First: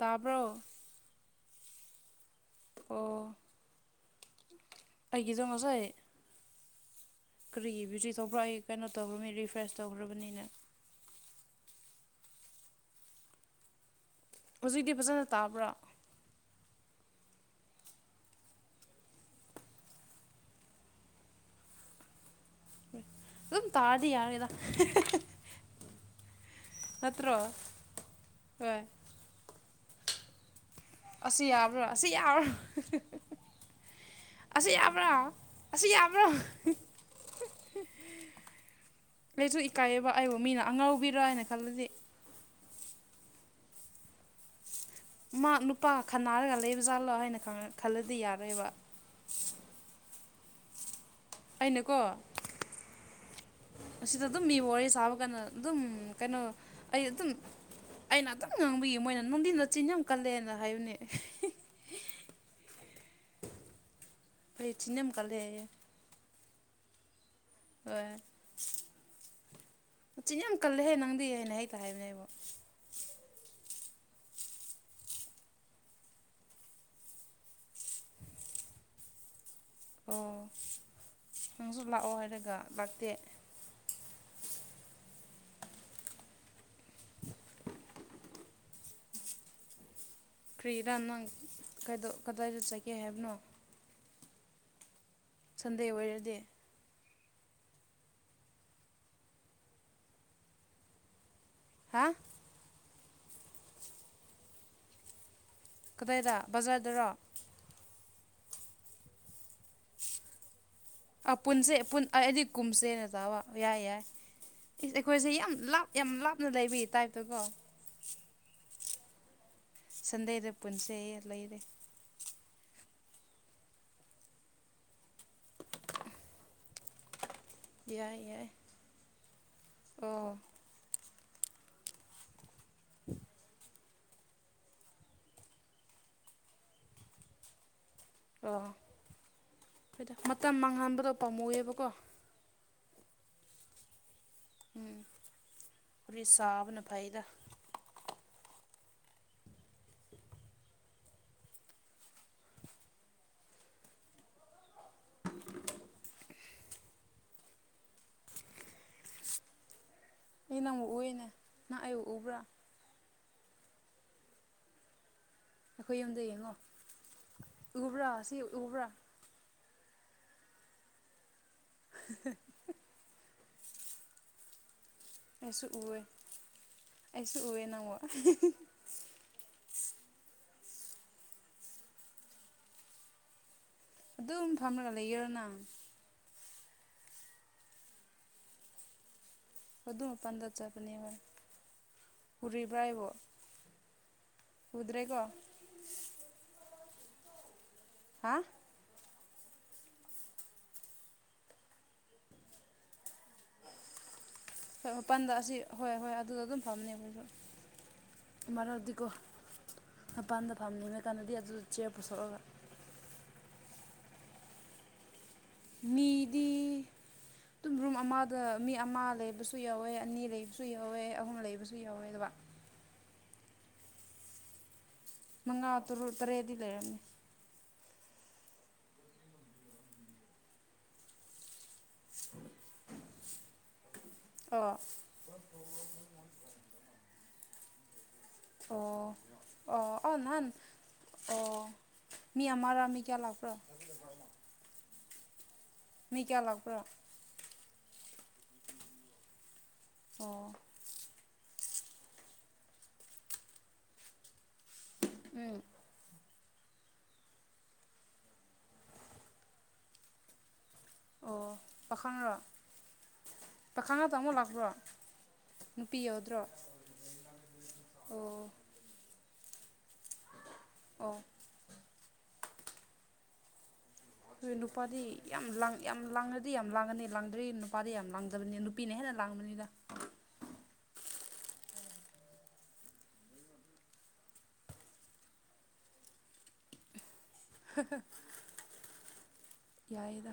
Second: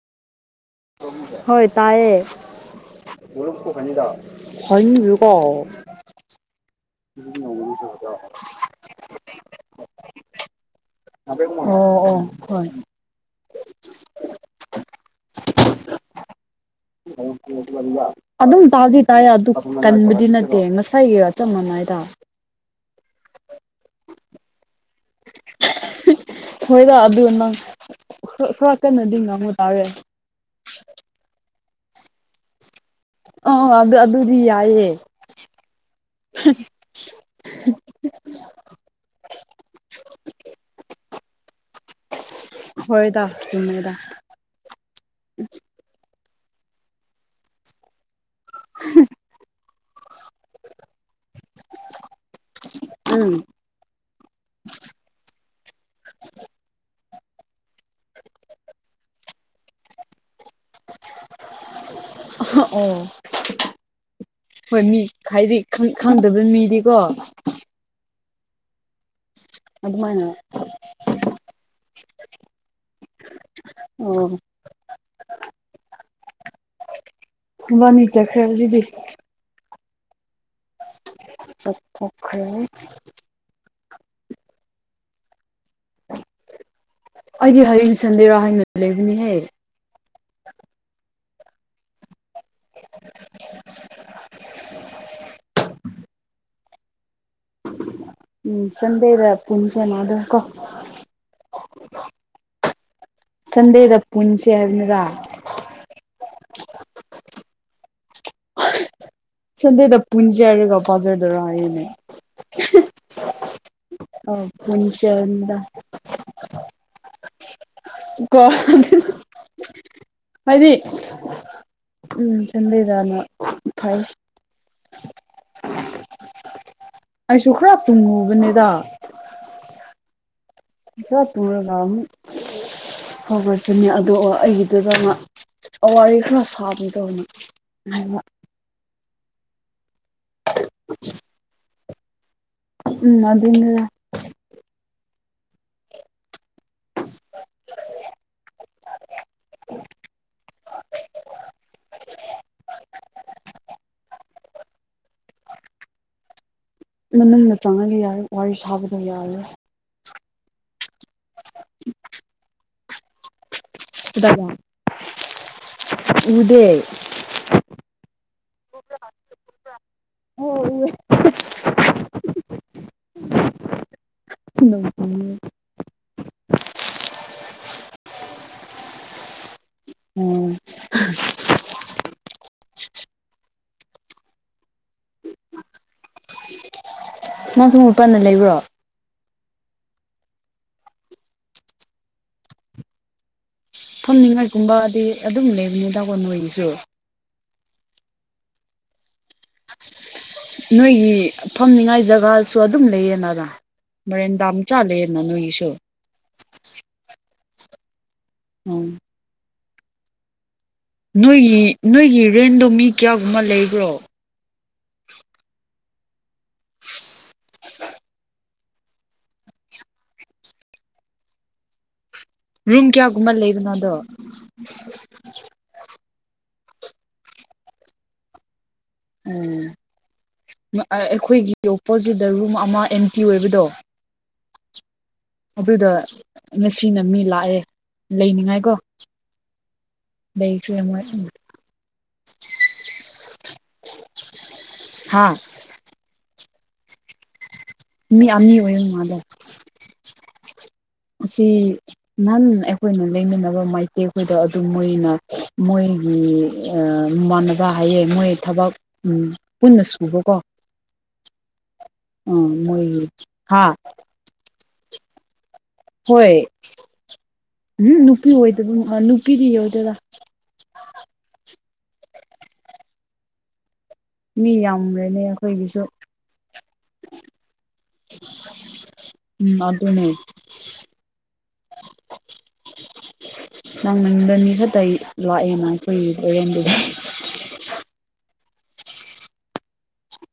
ꯇꯥꯕ꯭ꯔꯣ ꯍꯣꯏ ꯇꯥꯏꯑꯦ ꯑꯣ ꯑꯩꯒꯤꯗꯣ ꯍꯀꯣ ꯀ꯭ꯔꯤ ꯕꯤꯔꯤ ꯊꯣꯛꯄ꯭ꯔꯛ ꯑꯩ ꯀꯩꯅꯣ ꯇꯧꯈ꯭ꯔꯕꯅꯤ ꯔꯤꯐ꯭ꯔꯦꯁ ꯇꯧꯈ꯭ꯔꯕꯅꯤꯅ ꯑꯣ ꯑꯣ ꯍꯣꯏ ꯍꯧꯖꯤꯛꯇꯤ ꯐꯖꯅ ꯇꯥꯕ꯭ꯔꯥ ꯑꯣꯝ ꯑꯗꯨꯝ ꯇꯥꯗꯤ ꯇꯥꯏ ꯑꯗꯨ ꯀꯟꯕꯗꯤ ꯅꯠꯇꯦ ꯉꯁꯥꯏꯒꯤ ꯑꯆ ꯃꯥꯟꯗ ꯑꯗꯨꯝ ꯇꯥꯔꯗꯤ ꯌꯥꯔꯒꯦꯗ ꯍꯣꯏꯗ ꯑꯗꯨ ꯅꯠꯇ꯭ꯔꯣ ꯅꯪ ꯈꯔ ꯍꯣꯏ ꯀꯟꯅꯗꯤ ꯉꯥꯡꯕ ꯇꯥꯔꯦ ꯑꯁꯤ ꯌꯥꯕ꯭ꯔꯣ ꯑꯁꯤ ꯌꯥꯔ ꯑꯣ ꯑꯗꯨ ꯑꯗꯨꯗꯤ ꯑꯁꯤ ꯌꯥꯏꯌꯦ ꯌꯥꯕ꯭ꯔꯥ ꯑꯁꯤ ꯌꯥꯕ꯭ꯔꯣ ꯀꯁꯨ ꯏꯀꯥꯏꯌꯦꯕ ꯑꯩꯕꯨ ꯃꯤꯅ ꯑꯉꯧꯕꯤꯔꯥ ꯍꯥꯏꯅ ꯈꯜꯂꯗꯤ ꯍꯣꯏꯗ ꯆꯨꯃꯦꯗ ꯃꯥ ꯅꯨꯄꯥ ꯈꯟꯅꯔꯒ ꯂꯩꯕ ꯖꯥꯠꯂꯣ ꯍꯥꯏꯅ ꯈꯜꯂꯗꯤ ꯌꯥꯔꯣꯏꯕ [inaudible] ꯑꯩꯅꯀꯣ ꯎꯝ ꯑꯁꯤꯗ ꯑꯗꯨꯝ ꯃꯤ ꯋꯥꯔꯤ ꯁꯥꯕ ꯀꯥꯟꯗ ꯑꯗꯨꯝ ꯀꯩꯅꯣ ꯑꯩ ꯑꯗꯨꯝ ꯑꯩꯅ ꯑꯇꯪ ꯉꯥꯡꯕꯤꯌꯦ ꯃꯣꯏꯅ ꯅꯨꯡꯊꯤꯟꯗ ꯆꯤꯟ ꯌꯥꯝ ꯀꯜꯂꯦꯅ ꯍꯥꯏꯕꯨꯅꯦ ꯑꯣ ꯑꯩ ꯆꯤꯟ ꯐꯅꯤ ꯌꯥꯝ ꯀꯜꯂꯦ ꯍꯥꯏꯌꯦ ꯍꯥꯏꯗꯤꯪ ꯈꯪꯗꯕ ꯃꯤꯗꯤꯀꯣ ꯑꯗꯨꯃꯥꯏꯅ ꯍꯣꯏꯆꯤꯟ ꯌꯥꯝ ꯀꯜꯂꯦꯍꯦ ꯅꯪꯗꯤ ꯍꯥꯏꯅ ꯍꯦꯛꯇ ꯍꯥꯏꯕꯅꯦꯕꯣ ꯑꯣ ꯋꯥꯅꯤ ꯆꯈꯦꯕꯖꯤꯗꯤ ꯑꯣ ꯅꯪꯁꯨ ꯂꯥꯛꯑꯣ ꯆꯠꯊꯣꯛꯈ꯭ꯔꯦ ꯍꯥꯏꯔꯒ ꯂꯥꯛꯇꯦ ꯑꯩꯗꯤ ꯍꯌꯦꯡ ꯁꯟꯗꯦꯔꯥ ꯍꯥꯏꯅ ꯂꯩꯕꯅꯤꯍꯦ ꯀ꯭ꯔꯤꯗ ꯅꯪ ꯀꯗꯥꯏꯗ ꯆꯠꯒꯦ ꯍꯥꯏꯕꯅꯣ [unintelligible] ꯁꯟꯗꯦ ꯑꯣꯏꯔꯗꯤ ꯎꯝ ꯆꯗꯦꯗ ꯄꯨꯟꯁꯦꯅꯗ ꯀꯣ ꯍꯥꯥ ꯁꯟꯗꯦꯗ ꯄꯨꯟꯁꯦ ꯍꯥꯏꯕꯅꯤꯔ ꯀꯗꯥꯏꯗ ꯕꯖꯥꯔꯗꯔꯣ ꯆꯟꯗꯦꯗ ꯄꯨꯟꯖꯌꯥ ꯍꯥꯏꯒ ꯑ ꯄꯨꯟꯁꯦ ꯑꯩꯗꯤ ꯀꯨꯝꯁꯦꯅ ꯇꯥꯕ ꯌꯥꯏ ꯌꯥꯏ ꯑꯧ ꯄꯨꯟꯁꯦ ꯑꯩꯈꯣꯏꯁꯦ ꯌꯥꯝ ꯍꯥꯏꯕꯅꯤꯗ ꯂꯥꯞ ꯌꯥꯝ ꯂꯥꯞꯅ ꯂꯩꯕꯤ ꯇꯥꯏꯞꯇꯀꯣ ꯀ ꯁꯟꯗꯩꯗ ꯄꯨꯟꯁꯦ ꯂꯩꯔꯦ ꯎꯝ ꯆꯟꯕꯤꯦꯗꯥꯅ ꯊꯥꯏ ꯑꯩꯁꯨ ꯈꯔ ꯌꯥꯏ ꯌꯥꯏ ꯇꯨꯝꯉꯨꯕꯅꯤꯗ ꯑꯣ ꯏ ꯇꯔ ꯂꯝ ꯍꯒ ꯑꯗꯨꯅꯦ ꯑꯗꯨꯒ ꯑꯩꯒꯤꯗꯨꯗ ꯋꯥꯔꯤ ꯈꯔ ꯁꯥꯕꯗꯧꯅꯤ ꯍꯥꯏꯕ ꯑꯣ ꯍꯣꯏꯗ ꯃꯇꯝ ꯃꯥꯡꯍꯟꯥꯟꯕꯗꯣ ꯄꯥꯝꯃꯧꯑꯦꯕꯀꯣ ꯎꯝ ꯑꯗꯨꯅ ꯎꯝ ꯄꯔꯤ ꯁꯥꯐꯅꯐꯩꯗ [unintelligible] [unintelligible] [unintelligible] ꯃꯃꯤꯟꯅ ꯆꯪꯉꯒ ꯌꯥ ꯋꯥꯔꯤ ꯁꯥꯕꯗꯣ ꯌꯥꯔꯦ ꯏ ꯅꯪꯨꯛ ꯎꯏꯅꯦ ꯅꯪ ꯑꯩꯨꯛ ꯎꯎꯕ꯭ꯔꯥ ꯑꯗꯨꯗꯗ ꯑꯩꯈꯣꯏ ꯌꯨꯝꯗ ꯌꯦꯡꯉꯣ ꯎꯕ꯭ꯔꯥ ꯁꯤ ꯎꯕ꯭ꯔꯥ ꯑꯣ ꯎ ꯍ ꯎ ꯑꯩꯁꯨ ꯎꯦ ꯑꯩꯁꯨ ꯎꯦ ꯅꯪꯣ ꯎꯝ ꯑꯗꯨꯝ ꯐꯝꯃꯒ ꯂꯩꯒꯔꯣ ꯅꯪ [unintelligible] ꯃꯥ ꯁ ꯃꯄꯟꯅ ꯂꯩꯕ꯭ꯔꯣ ꯑꯗꯨ ꯃꯄꯥꯟꯗ ꯆꯠꯕꯅꯦ ꯍꯣꯏ ꯄꯨꯔꯤꯕ꯭ꯔꯥ ꯍꯥꯏꯕꯣ ꯐꯝꯅꯤꯡꯉꯥꯏꯒꯨꯝꯕꯗꯤ ꯑꯗꯨꯝ ꯂꯩꯕꯅꯤꯗꯥ ꯃꯣꯏꯒꯤꯁꯨ ꯍꯥꯥ ꯅꯣꯏꯒꯤ ꯐꯝꯅꯤꯉꯥꯏ ꯖꯒꯥꯁꯨ ꯑꯗꯨꯝ ꯂꯩꯌꯦꯅꯗ ꯃꯔꯣꯔꯦꯟ ꯝ ꯍꯣꯏ ꯆꯂꯦꯅ ꯅꯏꯁꯣ ꯃꯔꯗꯤ ꯀꯧꯕ ꯄꯥꯟꯗ ꯐꯥꯝꯗꯨꯅ ꯅꯣꯏꯒꯤ ꯅꯣꯏꯒꯤ ꯔꯦꯟꯗꯣ ꯃꯤ ꯀꯌꯥꯒꯨꯝꯕ ꯂꯩꯕ꯭ꯔꯣ ꯅꯤꯗꯤ ꯇꯨꯝꯕꯨꯝ ꯑꯃ ꯑ ꯃꯤ ꯑꯃ ꯂꯩꯕꯁꯨ ꯌꯥꯎꯋꯦ ꯑꯅꯤ ꯂꯩꯕꯁꯨ ꯌꯥꯎꯋꯦ ꯑꯍꯨꯝ ꯂꯩꯕꯁꯨ ꯌꯥꯎꯋꯦ ꯑꯗꯨꯒꯗ ꯔꯨꯝ ꯀꯌꯥꯒꯨꯝꯕ ꯂꯩꯕꯅꯣꯗꯣ ꯃꯉꯥ ꯇꯨ ꯇꯔꯦꯠꯗꯤ ꯂꯩꯔꯝꯃꯦ ꯎ ꯑꯩꯈꯣꯏꯒꯤ ꯑꯣꯄꯣꯖꯤꯠꯇ ꯔꯨꯝ ꯑꯃ ꯑꯦꯝꯇꯤ ꯑꯣꯏꯕꯗꯣ ꯑ ꯑꯗꯨꯗ ꯉꯁꯤꯅ ꯃꯤ ꯂꯥꯛꯑꯦ ꯂꯩꯅꯤꯉꯥꯏ ꯑꯣ ꯑꯣ ꯑꯥꯎ ꯅꯍꯥꯟ ꯂꯩꯈ꯭ꯔꯦ ꯃꯣꯏ ꯑꯣ ꯃꯤ ꯑꯃꯔꯥ ꯃꯤ ꯀꯌꯥ ꯂꯥꯛꯄ꯭ꯔꯣ ꯍꯥꯥ ꯃꯤ ꯀꯌꯥ ꯂꯥꯛꯄ꯭ꯔꯣ ꯃꯤ ꯑꯃꯅꯤ ꯑꯣꯏꯌꯦꯨꯝ ꯃꯥꯗ ꯑꯣ ꯑꯁꯤ ꯅꯍꯟ ꯑꯩꯈꯣꯏꯅ ꯂꯩꯅꯅꯕ ꯃꯥꯏꯇꯩꯈꯣꯏꯗ ꯑꯗꯨ ꯃꯣꯏ ꯑꯣꯏꯅ ꯎꯝ ꯃꯣꯏꯒꯤ ꯃꯥꯟꯅꯕ ꯍꯥꯏꯌꯦꯦ ꯃꯣꯏ ꯊꯕꯛ ꯄꯨꯟꯅ ꯁꯨꯕꯀꯣ ꯑꯣ ꯎꯝ ꯃ ꯍꯥꯥ ꯇꯃꯣ ꯂꯥꯛ꯭ꯔ ꯍꯣꯏ ꯎꯝ ꯅꯨꯄꯤ ꯑꯣ ꯑꯣꯏꯗꯕ ꯅꯨꯄꯤꯗꯤ ꯑꯣꯏꯗꯣꯏꯔꯥ ꯑꯣ ꯃꯤ ꯍꯣꯏ ꯅꯨꯄꯥꯗꯤ ꯌꯥꯝꯈ꯭ꯔꯦꯅꯦ ꯌꯥꯝ ꯂꯥꯡ ꯑꯩꯈꯣꯏꯒꯤꯁꯨ ꯌꯥꯝ ꯂꯥꯡꯉꯗꯤ ꯌꯥꯝ ꯂꯥꯡꯉꯅꯤ ꯂꯥꯡꯗ꯭ꯔꯤ ꯅꯨꯄꯥꯗꯤ ꯌꯥꯝ ꯂꯥꯡꯗꯕꯅꯤ ꯅꯨ ꯅꯤꯅ ꯂꯥꯡꯅ ꯎꯝ ꯑꯗꯨ ꯑꯗꯨꯅꯦ ꯑ ꯅꯪꯃꯗꯅꯤ ꯈꯛꯇ ꯂꯥꯛꯑꯦꯅ ꯑꯩꯈꯣꯏ ꯂꯔꯦꯟꯗꯨꯗ ꯍ ꯌꯥꯌꯥꯦꯗ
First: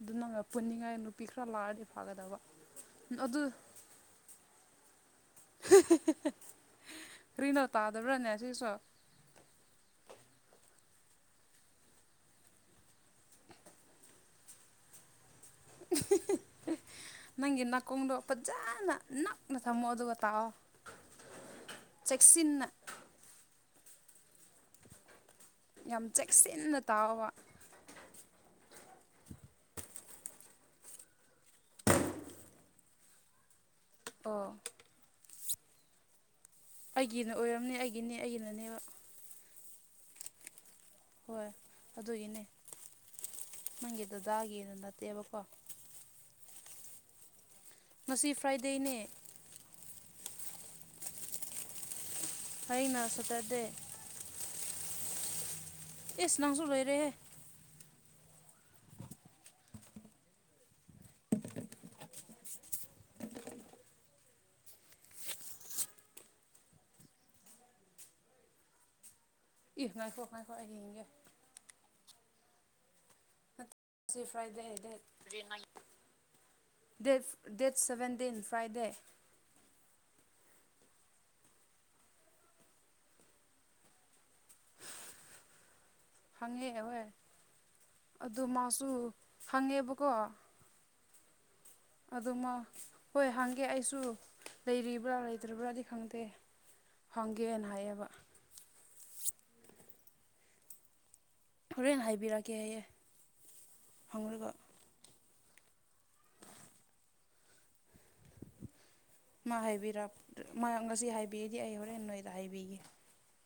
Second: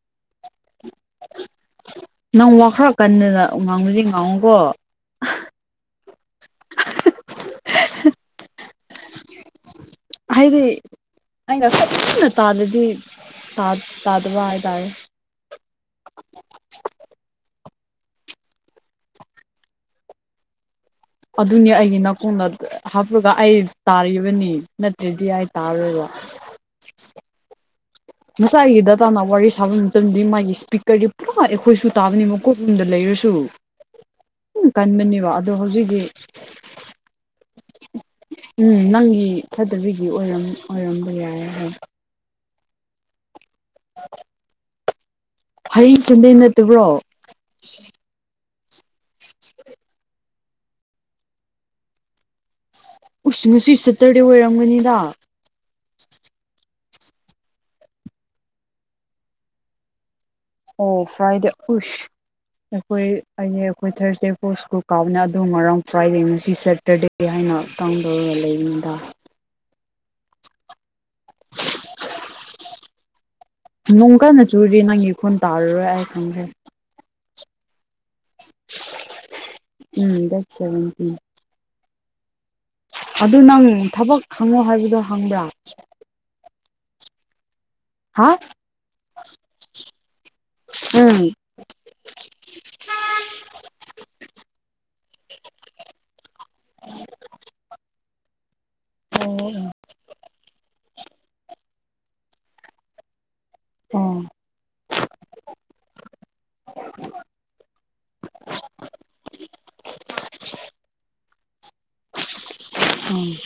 ꯑꯗꯨ ꯅꯪ ꯄꯨꯅꯤꯡꯉꯥꯏ ꯅꯨꯄꯤ ꯈꯔ ꯂꯥꯛꯑꯗꯤ ꯐꯒꯗꯕ ꯅꯪ ꯋꯥꯈꯔ ꯑꯗꯨ ꯀꯟꯅꯗꯅ ꯉꯥꯡꯕꯁꯦ ꯉꯥꯡꯉꯨꯀꯣ ꯀꯔꯤꯅꯣ ꯇꯥꯗꯕ꯭ꯔꯥꯅꯦ ꯁꯤꯁꯨ ꯍꯥꯏꯗꯤ ꯑꯩꯒ ꯀꯅ ꯇꯥꯗꯗꯤ ꯇꯥꯗꯕ ꯍꯥꯏꯇꯥꯔꯦ ꯅꯪꯒꯤ ꯅꯥꯀꯣꯡꯗꯣ ꯐꯖꯅ ꯅꯛꯅ ꯊꯝꯃꯣ ꯑꯗꯨꯒ ꯇꯥꯛꯑꯣ ꯑꯗꯨꯅꯤ ꯑꯩꯒꯤ ꯅꯥꯀꯣꯡꯗ ꯆꯦꯛꯁꯤꯟꯅ ꯍꯥꯞꯄꯒ ꯑꯩ ꯇꯥꯔꯤꯕꯅꯤ ꯅꯠꯇ꯭ꯔꯦꯗꯤ ꯌꯥꯝ ꯆꯦꯛꯁꯤꯟꯅ ꯇꯥꯎꯕ ꯃꯆꯥꯒꯤ ꯗꯗꯥꯇꯥꯅ ꯋꯥꯔꯤ ꯁꯥꯕ ꯃꯇꯝꯗꯗꯤ ꯃꯥꯒꯤ ꯏꯁꯄꯤꯀꯔꯗꯤ ꯄꯨꯔꯥ ꯑꯩꯈꯣꯏꯁꯨ ꯇꯥꯕꯅꯤꯕꯀꯣꯠꯂꯣꯨꯝꯗ ꯂꯩꯔꯁꯨ ꯑꯣ ꯎꯝ ꯀꯟꯕꯅꯦꯕ ꯑꯗꯣ ꯍꯧꯖꯤꯛꯀꯤ ꯑꯩꯒꯤꯅ ꯑꯣꯏꯔꯝꯅꯦ ꯑꯩꯒꯤꯅꯦ ꯑꯩꯒꯤꯅꯅꯦꯕ ꯎꯝ ꯅꯪꯒꯤ ꯐꯗꯕꯤꯒꯤ ꯑꯣꯏꯔꯝ ꯑꯣꯏꯔꯝꯕ ꯌꯥꯏ ꯍꯣꯏ ꯍꯥꯏ ꯑꯗꯨꯒꯤꯅꯦ ꯅꯪꯒꯤ ꯗꯗꯥꯒꯤꯅ ꯅꯠꯇꯦꯕꯀꯣ ꯍꯩ ꯆꯟꯗꯩ ꯅꯠꯇꯕ꯭ꯔꯣ ꯃꯁꯤ ꯐ꯭ꯔꯥꯏꯗꯦꯅꯦ ꯎ ꯍꯌꯦꯡꯅ ꯁꯇꯔꯗꯦ ꯎꯁꯤꯡꯅꯁꯨ ꯆꯠꯇ꯭ꯔꯗꯤ ꯑꯣꯏꯔꯝꯒꯅꯤꯗ ꯑꯦꯁꯨ ꯅꯪꯁꯨ ꯂꯣꯏꯔꯦ ꯑꯣ ꯐ꯭ꯔꯥꯏꯗꯦ ꯎꯁ ꯑꯩꯈꯣꯏ ꯑꯩ ꯑꯩꯈꯣꯏ ꯊꯥꯔꯁꯗꯦ ꯐꯣꯔ ꯁ꯭ꯀꯨꯜ ꯀꯥꯎꯕꯅ ꯑ ꯉꯔꯥꯡ ꯐ꯭ꯔꯥꯏꯗꯦ ꯉꯁꯤ ꯁꯦꯇꯔꯗꯦ ꯀ ꯍꯥꯏꯅ ꯇꯥꯡꯗꯧꯔꯒ ꯂꯩꯔꯤꯅꯤꯗ ꯏ ꯉꯥꯏꯈꯣ ꯉꯥꯏꯈꯣ ꯑꯩ ꯌꯦꯡꯒꯦ ꯅꯨꯡ ꯉꯁꯤ ꯀꯟꯅ ꯐ꯭ꯔꯥꯏꯗꯦ ꯆꯨꯔꯤ ꯗꯦꯠ ꯅꯪꯒꯤꯈꯨꯟ ꯇꯥꯔꯔꯣꯏ ꯑꯩ ꯈꯪꯈ꯭ꯔꯦ date date seventeen Friday um ꯗꯠ ꯆꯕ ꯑꯗꯨ ꯅꯪ ꯊꯕꯛ ꯈꯪꯉꯣ ꯍꯥꯏꯕꯗꯣ ꯍꯪꯕ꯭ꯔꯥ ꯍꯪꯉꯦ ꯍꯣꯏ ꯍꯥ ꯑꯗꯨ ꯃꯥꯁꯨ ꯍꯪꯉꯦꯕꯀꯣ ꯎꯝ ꯑꯗꯨꯃ ꯍꯣꯏ ꯍꯥꯡꯒꯦ ꯑꯩꯁꯨ ꯂꯩꯔꯤꯕ꯭ꯔꯥ ꯂꯩꯇ꯭ꯔꯤꯕ꯭ꯔꯥꯗꯤ ꯈꯪꯗꯦ ꯐꯪꯒꯦꯅ ꯍꯥꯏꯌꯦꯕ ꯎꯝ ꯎꯝ ꯍꯣꯔꯦꯟꯦꯟ ꯍꯥꯏꯕꯤꯔꯛꯀꯦ ꯍꯌꯦꯌꯦꯦ ꯐꯪꯂꯒ ꯃꯥ ꯍꯥꯏꯕꯤꯔ ꯉꯁꯤ ꯍꯥꯏꯕꯤꯒꯗꯤ ꯑꯩ ꯍꯣꯔꯦꯟ ꯅꯣꯏꯗ ꯍꯥꯏꯕꯤꯒꯦ ꯎꯝ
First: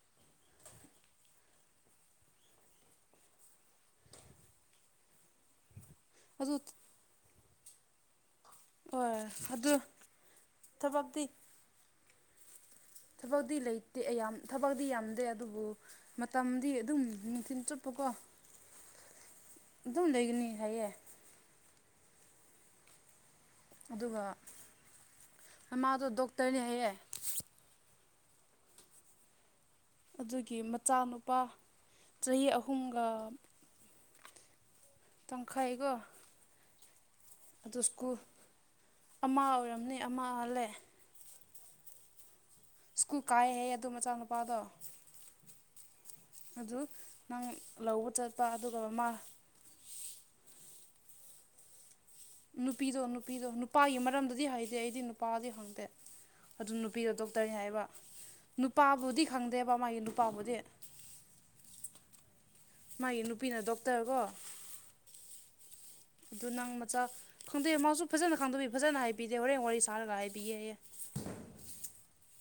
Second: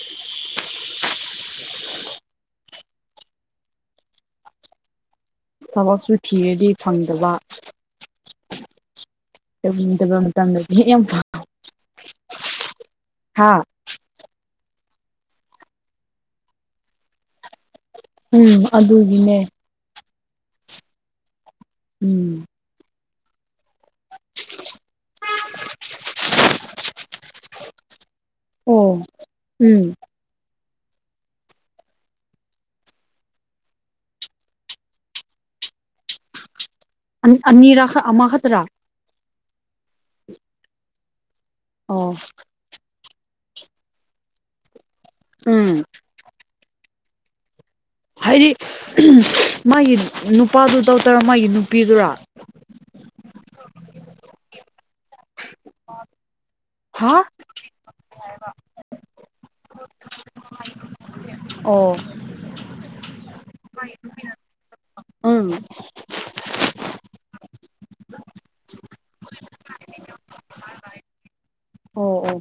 ꯊꯕꯛꯁꯨ ꯑꯗꯨ ꯊꯤꯔꯗꯤ ꯐꯪꯗꯕ ꯑꯣ ꯑꯗꯨ ꯇꯧꯅꯤꯡꯗꯕ ꯃꯇꯝꯗꯗꯤ ꯌꯥꯝ ꯊꯕꯛꯇꯗꯤꯤ ꯊꯐꯥꯎꯗꯤ ꯍꯥ ꯂꯩ ꯌꯥꯝꯌꯥꯝ ꯊꯕꯛꯇꯛꯇꯤ ꯌꯥꯝꯗꯦ ꯑꯗꯨꯕꯨ ꯃꯇꯝꯗꯤ ꯑꯗꯨꯝ ꯅꯨꯡꯊꯤꯤꯟ ꯆꯨꯞꯄꯀꯣ ꯎꯝ ꯑꯗꯨꯒꯤꯅꯦ ꯑꯗꯨꯝ ꯂꯩꯒꯅꯤ ꯍꯥꯏꯌꯦ ꯎꯝ ꯑꯗꯨꯒ ꯃꯃꯥꯗꯣ ꯗꯣꯛꯇꯔꯅꯤ ꯍꯥꯏꯌꯦꯦ ꯑꯣ ꯎꯝ ꯑꯗꯨꯒꯤ ꯃꯆꯥꯅꯨꯄꯥ ꯆꯍꯤ ꯑꯍꯨꯝꯒ ꯇꯪꯈꯥ ꯍꯥꯏꯒꯣ ꯑ ꯑꯅꯤꯔ ꯑꯃ ꯍꯥ ꯇ꯭ꯔꯥ ꯑꯃ ꯑꯣꯏꯔꯝꯅꯤ ꯑꯃ ꯑꯜꯂꯦ ꯑꯣ ꯁ꯭ꯀꯨꯜ ꯀꯥꯏꯍꯦ ꯑꯗꯣ ꯃꯆꯥꯅꯨꯄꯥꯗꯣ ꯎꯝ ꯑꯗꯨ ꯅꯪ ꯂꯧꯕ ꯆꯠꯄ ꯍꯥꯏꯗꯤ ꯑꯗꯨꯒ ꯃꯥ ꯃꯥꯒꯤ ꯅꯨꯄꯥꯗꯨ ꯇꯧꯇꯔꯣ ꯃꯥꯒꯤ ꯅꯨꯄꯤꯗꯨꯔꯥ ꯅꯨꯄꯤꯗꯣ ꯅꯨꯄꯤꯗꯣ ꯅꯨꯄꯥꯒꯤ ꯃꯔꯝꯗꯗꯤ ꯍꯥꯏꯗꯦ ꯑꯩꯗꯤ ꯅꯨꯄꯥꯗꯤ ꯈꯪꯗꯦ ꯑꯗꯨ ꯅꯨꯄꯤꯗꯣ ꯍꯥ ꯗꯣꯛꯇꯔꯅꯤ ꯍꯥꯏꯕ ꯅꯨꯄꯥꯕꯨꯗꯤ ꯈꯪꯗꯦꯕ ꯃꯥꯒꯤ ꯅꯨꯄꯥꯕꯨꯗꯤ ꯑꯣ ꯃꯥꯒꯤ ꯅꯨꯄꯤꯅ ꯗꯣꯛꯇꯔ ꯀꯣ ꯎꯝ ꯑꯗꯨ ꯅꯪ ꯃꯆꯥ ꯈꯪꯗꯣꯛꯑ ꯃꯥꯁꯨ ꯐꯖꯅ ꯈꯪꯗꯣꯛꯄꯤ ꯐꯖꯅ ꯍꯥꯏꯕꯤꯗꯦ ꯍꯣꯔꯦꯟ ꯋꯥꯔꯤ ꯁꯥꯔꯒ ꯍꯥꯏꯕꯤꯌꯦꯍ ꯑꯣ ꯑꯣ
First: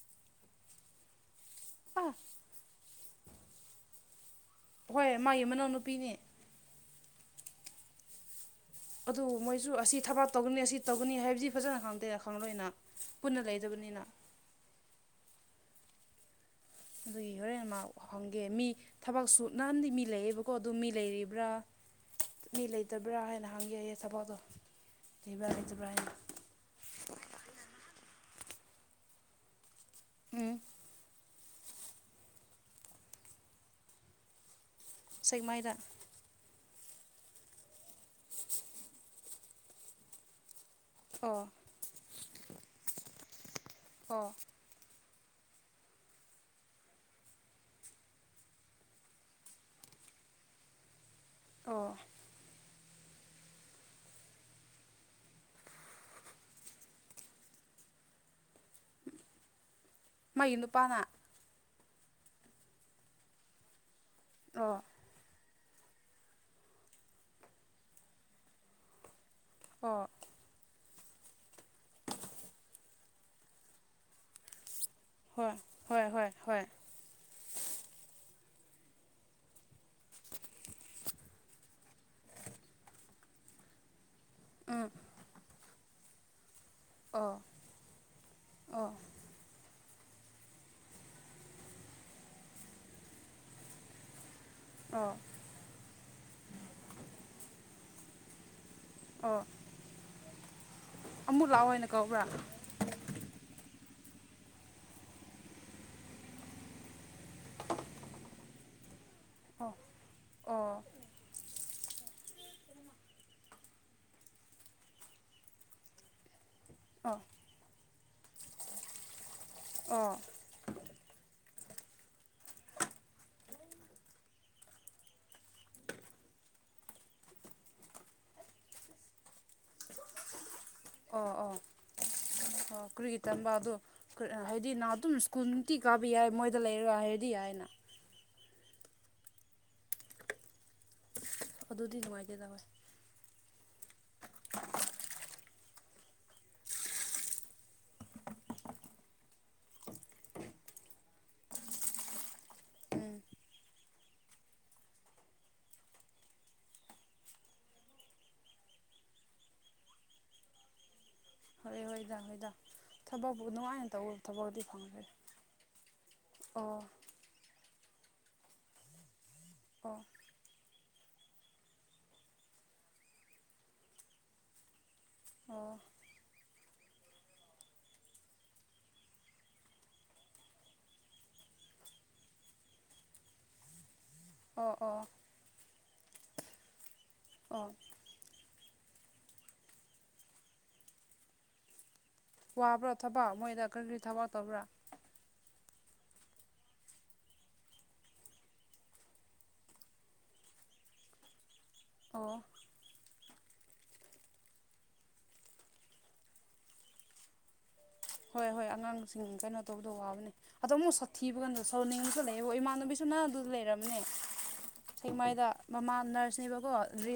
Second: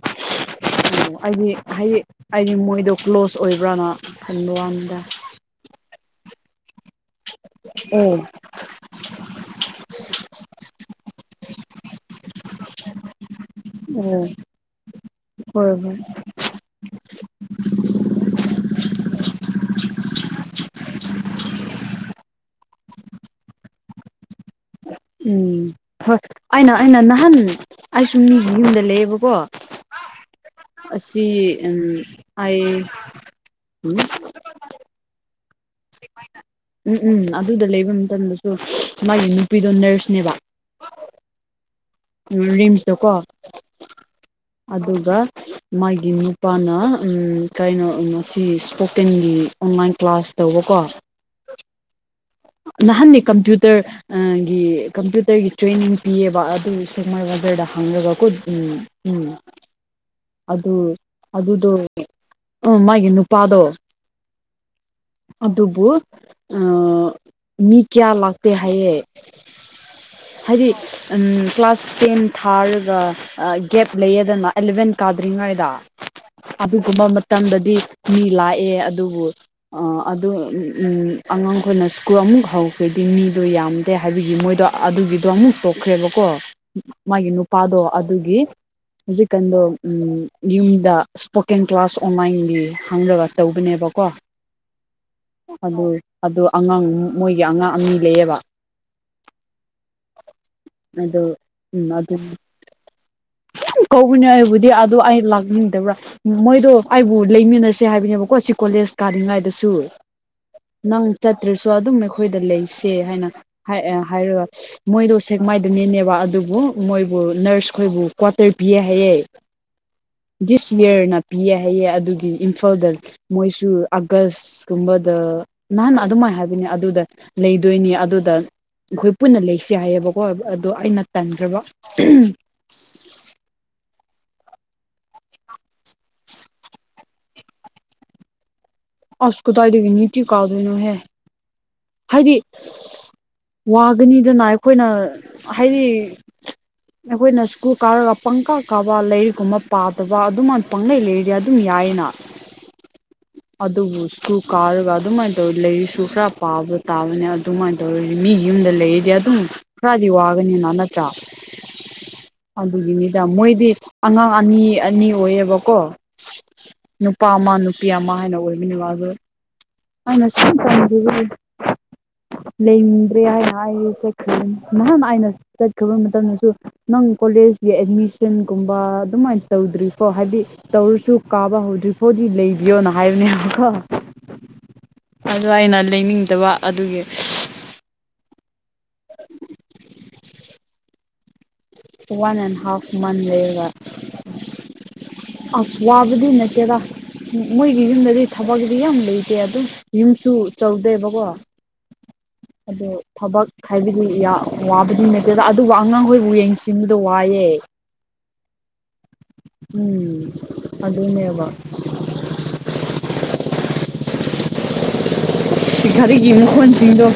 ꯑꯣ ꯑꯩꯗꯤ ꯍꯥꯏꯗꯤ ꯑꯥ ꯍꯥꯏꯗꯤ ꯃꯣꯏꯗꯣ ꯀ꯭ꯂꯣꯖ ꯑꯣꯏꯕ꯭ꯔꯅ ꯈꯟꯕ ꯋꯥ ꯍꯣꯏ ꯃꯥꯒꯤ ꯃꯅꯥꯎꯅꯨꯄꯤꯅꯦ ꯎꯝ ꯑꯗꯨ ꯃꯣꯏꯁꯨ ꯑꯁꯤ ꯊꯕꯥꯛ ꯇꯧꯒꯅꯤ ꯑꯁꯤ ꯇꯧꯒꯅꯤ ꯍꯥꯏꯕꯗꯤ ꯐꯖꯅ ꯈꯪꯗꯦꯅ ꯈꯪꯣꯏꯅ ꯄꯨꯟꯅ ꯂꯩ ꯎꯝ ꯍꯣꯏ ꯍꯣꯏ ꯑꯗꯨꯒꯤ ꯍꯣꯔꯦꯟ ꯑꯃ ꯍꯪꯒꯦ ꯃꯤ ꯊꯕꯛꯁꯨ ꯅꯍꯥꯟꯗꯤ ꯃꯤ ꯂꯩꯌꯦꯕꯀꯣ ꯑꯗꯨ ꯃꯤ ꯂꯩꯔꯤꯕ꯭ꯔꯥ ꯃꯤ ꯂꯩꯇꯕ꯭ꯔꯥ ꯍꯥꯏꯅ ꯍꯪꯒꯦ ꯑꯩꯌꯦ ꯊꯕꯥꯎꯗꯣ ꯎꯝ ꯍꯣꯏ ꯑꯩꯅ ꯑꯩꯅ ꯅꯍꯥꯟ ꯑꯩ ꯁꯨꯝ ꯃꯤꯒꯤ ꯌꯨꯝꯗ ꯂꯩꯌꯦꯕꯀꯣ ꯎꯝ ꯑꯁꯤꯁꯤ ꯎꯝ ꯑ ꯁꯦꯛꯃꯥꯏꯗ ꯎꯝ ꯎꯝ ꯑꯗꯨꯗ ꯂꯩꯕ ꯃꯇꯝꯗꯁꯨ ꯃꯥꯒꯤ ꯅꯨꯄꯤꯗꯣ ꯅꯔꯁꯅꯦꯕ ꯑꯣ ꯎ ꯔꯤꯝꯁꯇꯣ ꯀꯣ ꯑꯣꯥ ꯑꯗꯨꯒ ꯃꯥꯒꯤ ꯅꯨꯄꯥꯅ ꯀꯩꯅꯣ ꯃꯁꯤ ꯏꯁꯄꯣꯀꯦꯟꯒꯤ ꯑꯣꯟꯂꯥꯏꯟ ꯀ꯭ꯂꯥꯁ ꯇꯧꯕꯀꯣ ꯑꯣ ꯅꯍꯥꯟꯅꯤ ꯀꯝꯄ꯭ꯌꯨꯇꯔ ꯒꯤ ꯀꯝꯄ꯭ꯌꯨꯇꯔꯒꯤ ꯇ꯭ꯔꯦꯅꯤꯡ ꯄꯤꯑꯕ ꯑꯗꯨ ꯁꯦꯛꯃꯥꯏ ꯕꯖꯔꯗ ꯍꯥꯡꯉꯒ ꯎꯝ ꯃꯥꯒꯤ ꯑꯗꯨ ꯅꯨꯄꯥꯅ ꯑꯗꯨꯗꯣ ꯎ ꯃꯥꯒꯤ ꯅꯨꯄꯥꯗꯣ ꯑꯣ ꯑꯗꯨꯕꯨ ꯑ ꯃꯤ ꯀꯌꯥ ꯂꯥꯛꯇꯦ ꯍꯥꯏꯌꯦ ꯑꯣ ꯍꯥꯏꯗꯤ ꯎꯝ ꯀ꯭ꯂꯥꯁ ꯇꯦꯟ ꯊꯥꯔꯒ ꯑ ꯒꯦꯞ ꯂꯩꯌꯦꯗꯅ ꯑꯦꯂꯚꯦꯟ ꯍꯣꯏ ꯀꯥꯗ꯭ꯔꯤꯉꯥꯏꯗ ꯍꯣꯏ ꯍꯣꯏ ꯍꯣꯏ ꯑꯗꯨꯒꯨꯝꯕ ꯃꯇ__ ꯃꯇꯝꯗꯗꯤ ꯃꯤ ꯂꯥꯛꯑꯦ ꯑꯗꯨꯕꯨ ꯑ ꯑꯗꯨꯝ ꯎ ꯎꯝ ꯑꯉꯥꯡꯈꯣꯏꯅꯁꯨ__ ꯀꯣ ꯑꯃꯨꯛ ꯍꯧꯈ꯭ꯔꯗꯤ ꯃꯤꯗꯣ ꯌꯥꯝꯗꯦ ꯍꯥꯏꯕꯒꯤ ꯃꯣꯏꯗꯣ ꯎꯝ ꯑꯗꯨꯒꯤꯗꯣ ꯑꯃꯨꯛ ꯇꯣꯛꯈ꯭ꯔꯦꯕꯀꯣ ꯃꯥꯒꯤ ꯑꯣ ꯅꯨꯄꯥꯗꯣ ꯑꯗꯨꯒꯤ ꯑꯣ ꯍꯧꯖꯤꯛꯀꯥꯟꯗꯣ ꯎꯝ ꯌꯨꯝꯗ ꯁ꯭ꯄꯣꯀꯦꯟ ꯀ꯭ꯂꯥꯁ ꯑꯣꯟꯂꯥꯏꯟꯒꯤ ꯍꯪꯂꯒ ꯇꯧꯕꯅꯦꯕꯀꯣ [unintelligible] ꯑꯗꯨ ꯑꯗꯨ ꯑꯉꯥꯡ ꯃꯣꯏꯒꯤ ꯑꯉꯥꯡ ꯑꯅꯤ ꯂꯩꯌꯦꯕ ꯑꯣ [inaudible] ꯑꯗꯨ ꯑꯃꯨꯛ ꯂꯥꯛꯑꯣ ꯍꯥꯏꯅ ꯎꯝ ꯑꯗꯨ ꯀꯧꯕ꯭ꯔꯥ [unintelligible] ꯀꯧꯕꯅꯦ ꯑꯩꯕꯨꯗꯤ ꯑꯗꯨ ꯑꯩ ꯂꯥꯛꯅꯤꯡꯗꯕ꯭ꯔꯥ ꯎꯝ ꯃꯣꯏꯗꯣ ꯑꯩꯕꯨ ꯂꯩꯃꯤꯟꯅꯁꯦ ꯍꯥꯏꯕꯅꯦꯕꯀꯣ ꯁꯤ ꯀꯣꯂꯦꯖ ꯀꯥꯗ꯭ꯔꯤꯉꯥꯏ __ ꯗꯁꯨ ꯑꯣ ꯑꯣ ꯅꯪ ꯆꯠꯇ꯭ꯔꯁꯨ__ ꯇꯣ ꯑꯗꯨꯝ ꯑꯈꯣꯏꯗ ꯂꯩꯁꯦ ꯍꯥꯏꯅ ꯍꯥꯏꯑꯦ ꯍꯥꯏꯔ__ ꯃꯣꯏꯗꯣ ꯁꯦꯛꯃꯥꯏꯗꯅꯦꯅꯦꯕ ꯑꯗꯨꯕꯨ ꯃꯣꯏꯕꯨ ꯑꯣ ꯅꯔꯁ ꯈꯣꯏꯕꯨ ꯀ꯭ꯋꯥꯇꯔ ꯄꯤꯌꯦ ꯍꯥꯏꯌꯦ ꯑꯣ ꯗꯤꯁ ꯌꯔꯅ ꯄꯤꯌꯦ ꯍꯥꯏꯌꯦ ꯑꯗꯨꯒꯤ ꯏꯝꯐꯥꯜꯗ ꯃꯣꯏꯁꯨ ꯑꯥꯒꯁꯀꯨꯝꯕꯗ ꯅꯍꯥꯟ ꯑꯗꯨꯃꯥꯏ ꯍꯥꯏ__ ꯕꯅꯦ ꯑꯗꯨꯗ ꯂꯩꯗꯣꯏꯅꯤ ꯑꯗꯨꯗ ꯑꯈꯣꯏ ꯄꯨꯟꯅ ꯂꯩꯁꯦ ꯍꯥꯏꯌꯦꯕ__ ꯀꯣ ꯑꯗꯣ ꯑꯩꯅ ꯑꯣ ꯇꯟꯈ꯭ꯔꯕ ꯑꯣ [unintelligible] ꯑꯣ ꯀ꯭ꯔꯤꯒꯤ ꯇꯟꯕ ꯑꯗꯨ ꯀ ꯍꯥꯏꯗꯤ ꯅꯥ ꯑꯗꯨꯝ ꯁ꯭ꯀꯨꯜ ꯅꯨꯡꯇꯤ ꯀꯥꯕ ꯌꯥꯏ ꯃꯣꯏꯗ ꯂꯩꯔꯒ ꯍꯥꯏꯔꯗꯤ ꯌꯥꯏꯌꯦꯅ ꯑꯁ ꯀꯗꯥꯏꯗꯒꯤ ꯅꯤꯇꯤ ꯀꯥꯗꯣꯏꯅꯣ ꯍꯦ ꯑꯗꯨꯗꯤ ꯍꯥꯏꯗꯤ ꯅꯨꯡꯉꯥꯏꯇꯦꯗ ꯍꯣꯏ [unintelligible] ꯋꯥꯒꯅꯤꯗꯅ ꯑꯩꯈꯣꯏꯅ ꯍꯥꯏꯗꯤ ꯑꯈꯣꯏꯅ ꯁ꯭ꯀꯨꯜ ꯀꯥꯔꯒ ꯄꯪꯀꯥ ꯀꯥꯕ ꯂꯩꯔꯤꯛꯀꯨꯝꯕ ꯄꯥꯗꯕ ꯑꯗꯨꯃꯥꯏꯅ ꯄꯥꯡꯂꯩ ꯂꯩꯔꯗꯤ ꯑꯗꯨꯝ ꯌꯥꯏꯌꯦꯅ [unintelligible] ꯑꯗꯨꯕꯨ ꯁ꯭ꯀꯨꯜ ꯀꯥꯔꯒ ꯑꯗꯨꯃꯥꯏꯅ ꯇꯧꯔ ꯂꯩꯔꯤꯛꯁꯨ ꯈ꯭ꯔꯥ ꯄꯥꯕ ꯇꯥꯕꯅꯦ ꯑꯗꯨꯃꯥꯏꯅ ꯇꯧꯔꯗꯤ ꯃꯤꯒꯤ ꯌꯨꯝꯗ ꯂꯩꯔꯗꯤ ꯑꯗꯨꯝ ꯈꯔꯗꯤ ꯋꯥꯒꯅꯤꯅ ꯅꯠ__ ꯇ꯭ꯔꯥ ꯍꯣꯏ ꯍꯣꯏꯗ ꯍꯣꯏꯗ ꯑꯗꯨꯒꯤꯅꯤꯗ ꯊꯕꯛꯄꯨ ꯃꯣꯏꯗꯤ ꯅꯨꯡꯉꯥꯏꯅ ꯇꯧꯕ ꯑꯉꯥꯡ ꯑꯅꯤ ꯊꯕꯛꯇꯤ ꯐꯪꯈ꯭ꯔꯦ ꯑꯅꯤ ꯑꯣꯏꯌꯦꯕꯀꯣ ꯑꯣ ꯅꯨꯄꯥ ꯑꯃ ꯅꯨꯄꯤ ꯑꯃ ꯍꯥꯏꯅ ꯑꯣꯏꯃꯤꯟꯅꯕ ꯑꯗꯣ ꯑꯣ [unintelligible] ꯂꯩꯅꯤꯡꯗ꯭ꯔꯦ ꯍꯥꯏꯅ ꯑꯩꯗꯤ ꯆꯠꯈ꯭ꯔꯅꯤ ꯅꯍꯥꯟ ꯑꯥꯏꯅ ꯑꯣ ꯆꯠꯈ꯭ꯔꯕ ꯃꯇꯝꯗꯁꯨ ꯅꯪ ꯀꯣꯂꯦꯖꯀꯤ ꯑꯦꯠꯃꯤꯁꯟꯒꯨꯝꯕ ꯑꯗꯨꯃꯥꯏꯅ ꯇꯧꯗ꯭ꯔꯤꯀꯣ ꯍꯥꯏꯕꯗꯤ ꯇꯧꯔꯁꯨ ꯀꯥꯕ ꯍꯧꯗ꯭ꯔꯤꯐꯥꯎꯗꯤ ꯂꯩꯕꯤꯌꯣꯅ ꯍꯥꯏꯕꯅꯦꯀꯣ ꯑꯣ ꯑꯣ ꯑꯗꯣ ꯑꯩꯅ ꯂꯩꯅꯤꯡꯗꯕ ꯑꯗꯨꯒꯤ [unintelligible] ꯑꯣ [unintelligible] ꯋꯥꯟ ꯑꯦꯟ ꯍꯥꯐ ꯋꯥꯕ꯭ꯔꯥ ꯃꯟ ꯊꯕꯛ ꯂꯩꯔꯒ ꯃꯣꯏꯗ ꯀꯔꯤ ꯀꯔꯤ ꯊꯕꯛ ꯇꯧꯕ꯭ꯔꯥ [unintelligible] ꯑꯁ ꯋꯥꯕꯗꯤ ꯅꯠꯇꯦꯗ ꯃꯣꯏꯒꯤ ꯌꯨꯝꯗꯗꯤ ꯊꯕꯛꯀꯤꯗꯤ ꯌꯥꯝ ꯂꯩꯇꯦ ꯑꯗꯨꯝ ꯌꯨꯝꯁꯨ ꯆꯧꯗꯦꯕꯀꯣ ꯑꯣ ꯑꯗꯣ ꯊꯕꯛ ꯍꯥꯏꯕꯗꯤ ꯌꯥꯝ ꯋꯥꯕꯗꯤ ꯅꯠꯇꯦꯗ ꯑꯗꯨꯕꯨ ꯑꯉꯥꯡꯈꯣꯏꯕꯨ ꯌꯦꯡꯁꯤꯟꯕꯗꯣ ꯋꯥꯏꯌꯦ ꯍꯣꯏ ꯍꯣꯏ ꯑꯉꯥꯡꯁꯤꯡ ꯀꯩꯅꯣ ꯇꯧꯕꯗꯣ ꯎꯝ ꯋꯥꯕꯅꯤ ꯑꯗꯣꯃꯨꯛ ꯁꯥꯠꯊꯤꯕ ꯑꯗꯨꯅꯦꯕ ꯀꯥꯟꯗ ꯁꯧꯅꯤꯡꯕꯁꯨ ꯂꯩ [unintelligible] ꯏꯃꯥꯟꯅꯕꯤꯁꯨ ꯅꯪ ꯑꯗꯨ ꯂꯩꯔꯝꯅꯦ ꯁꯦꯛꯃꯥꯏꯗ ꯁꯤ ꯃꯃꯥ ꯒꯥꯔꯤꯒꯤ ꯅꯔꯁꯅꯦꯕꯀꯣ ꯃꯈꯣꯟꯁꯤꯡꯗꯣ ꯗ꯭ꯔꯤ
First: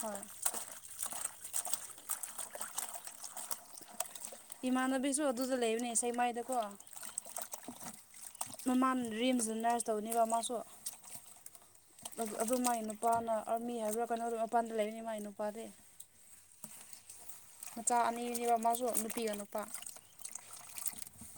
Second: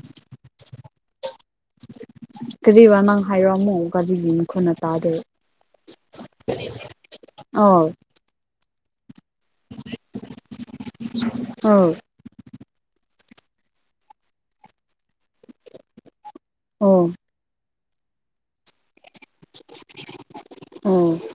ꯍꯣꯏ ꯀꯔꯤ ꯋꯥ ꯅꯪ ꯍꯥꯏꯔꯣ ꯑꯃꯨꯛ ꯀꯔꯤꯒꯤ ꯏꯃꯥꯟꯅꯕꯤꯁꯨ ꯑꯗꯨꯗ ꯂꯩꯕꯅꯦ ꯁꯦꯛꯃꯥꯏꯗꯀꯣ ꯑꯧ ꯃꯃꯥꯟ ꯔꯤꯝꯁꯇ ꯅꯔꯁ ꯇꯧꯅꯦꯕ ꯃꯥꯁꯨ ꯑꯧ ꯑꯗꯨ ꯃꯥꯏ ꯅꯨꯄꯥꯅ ꯑꯔꯃꯤ ꯍꯥꯏꯕ꯭ꯔꯥ ꯀꯩꯅꯣꯗꯣ ꯃꯄꯥꯟꯗ ꯂꯩꯔꯤꯅꯤ ꯃꯥꯒꯤ ꯅꯨꯄꯥꯗꯤ ꯑꯣ ꯃꯆꯥ ꯑꯅꯤꯅꯤꯕ ꯃꯥꯁꯨ ꯅꯨꯄꯤꯒꯅꯨ ꯑꯣ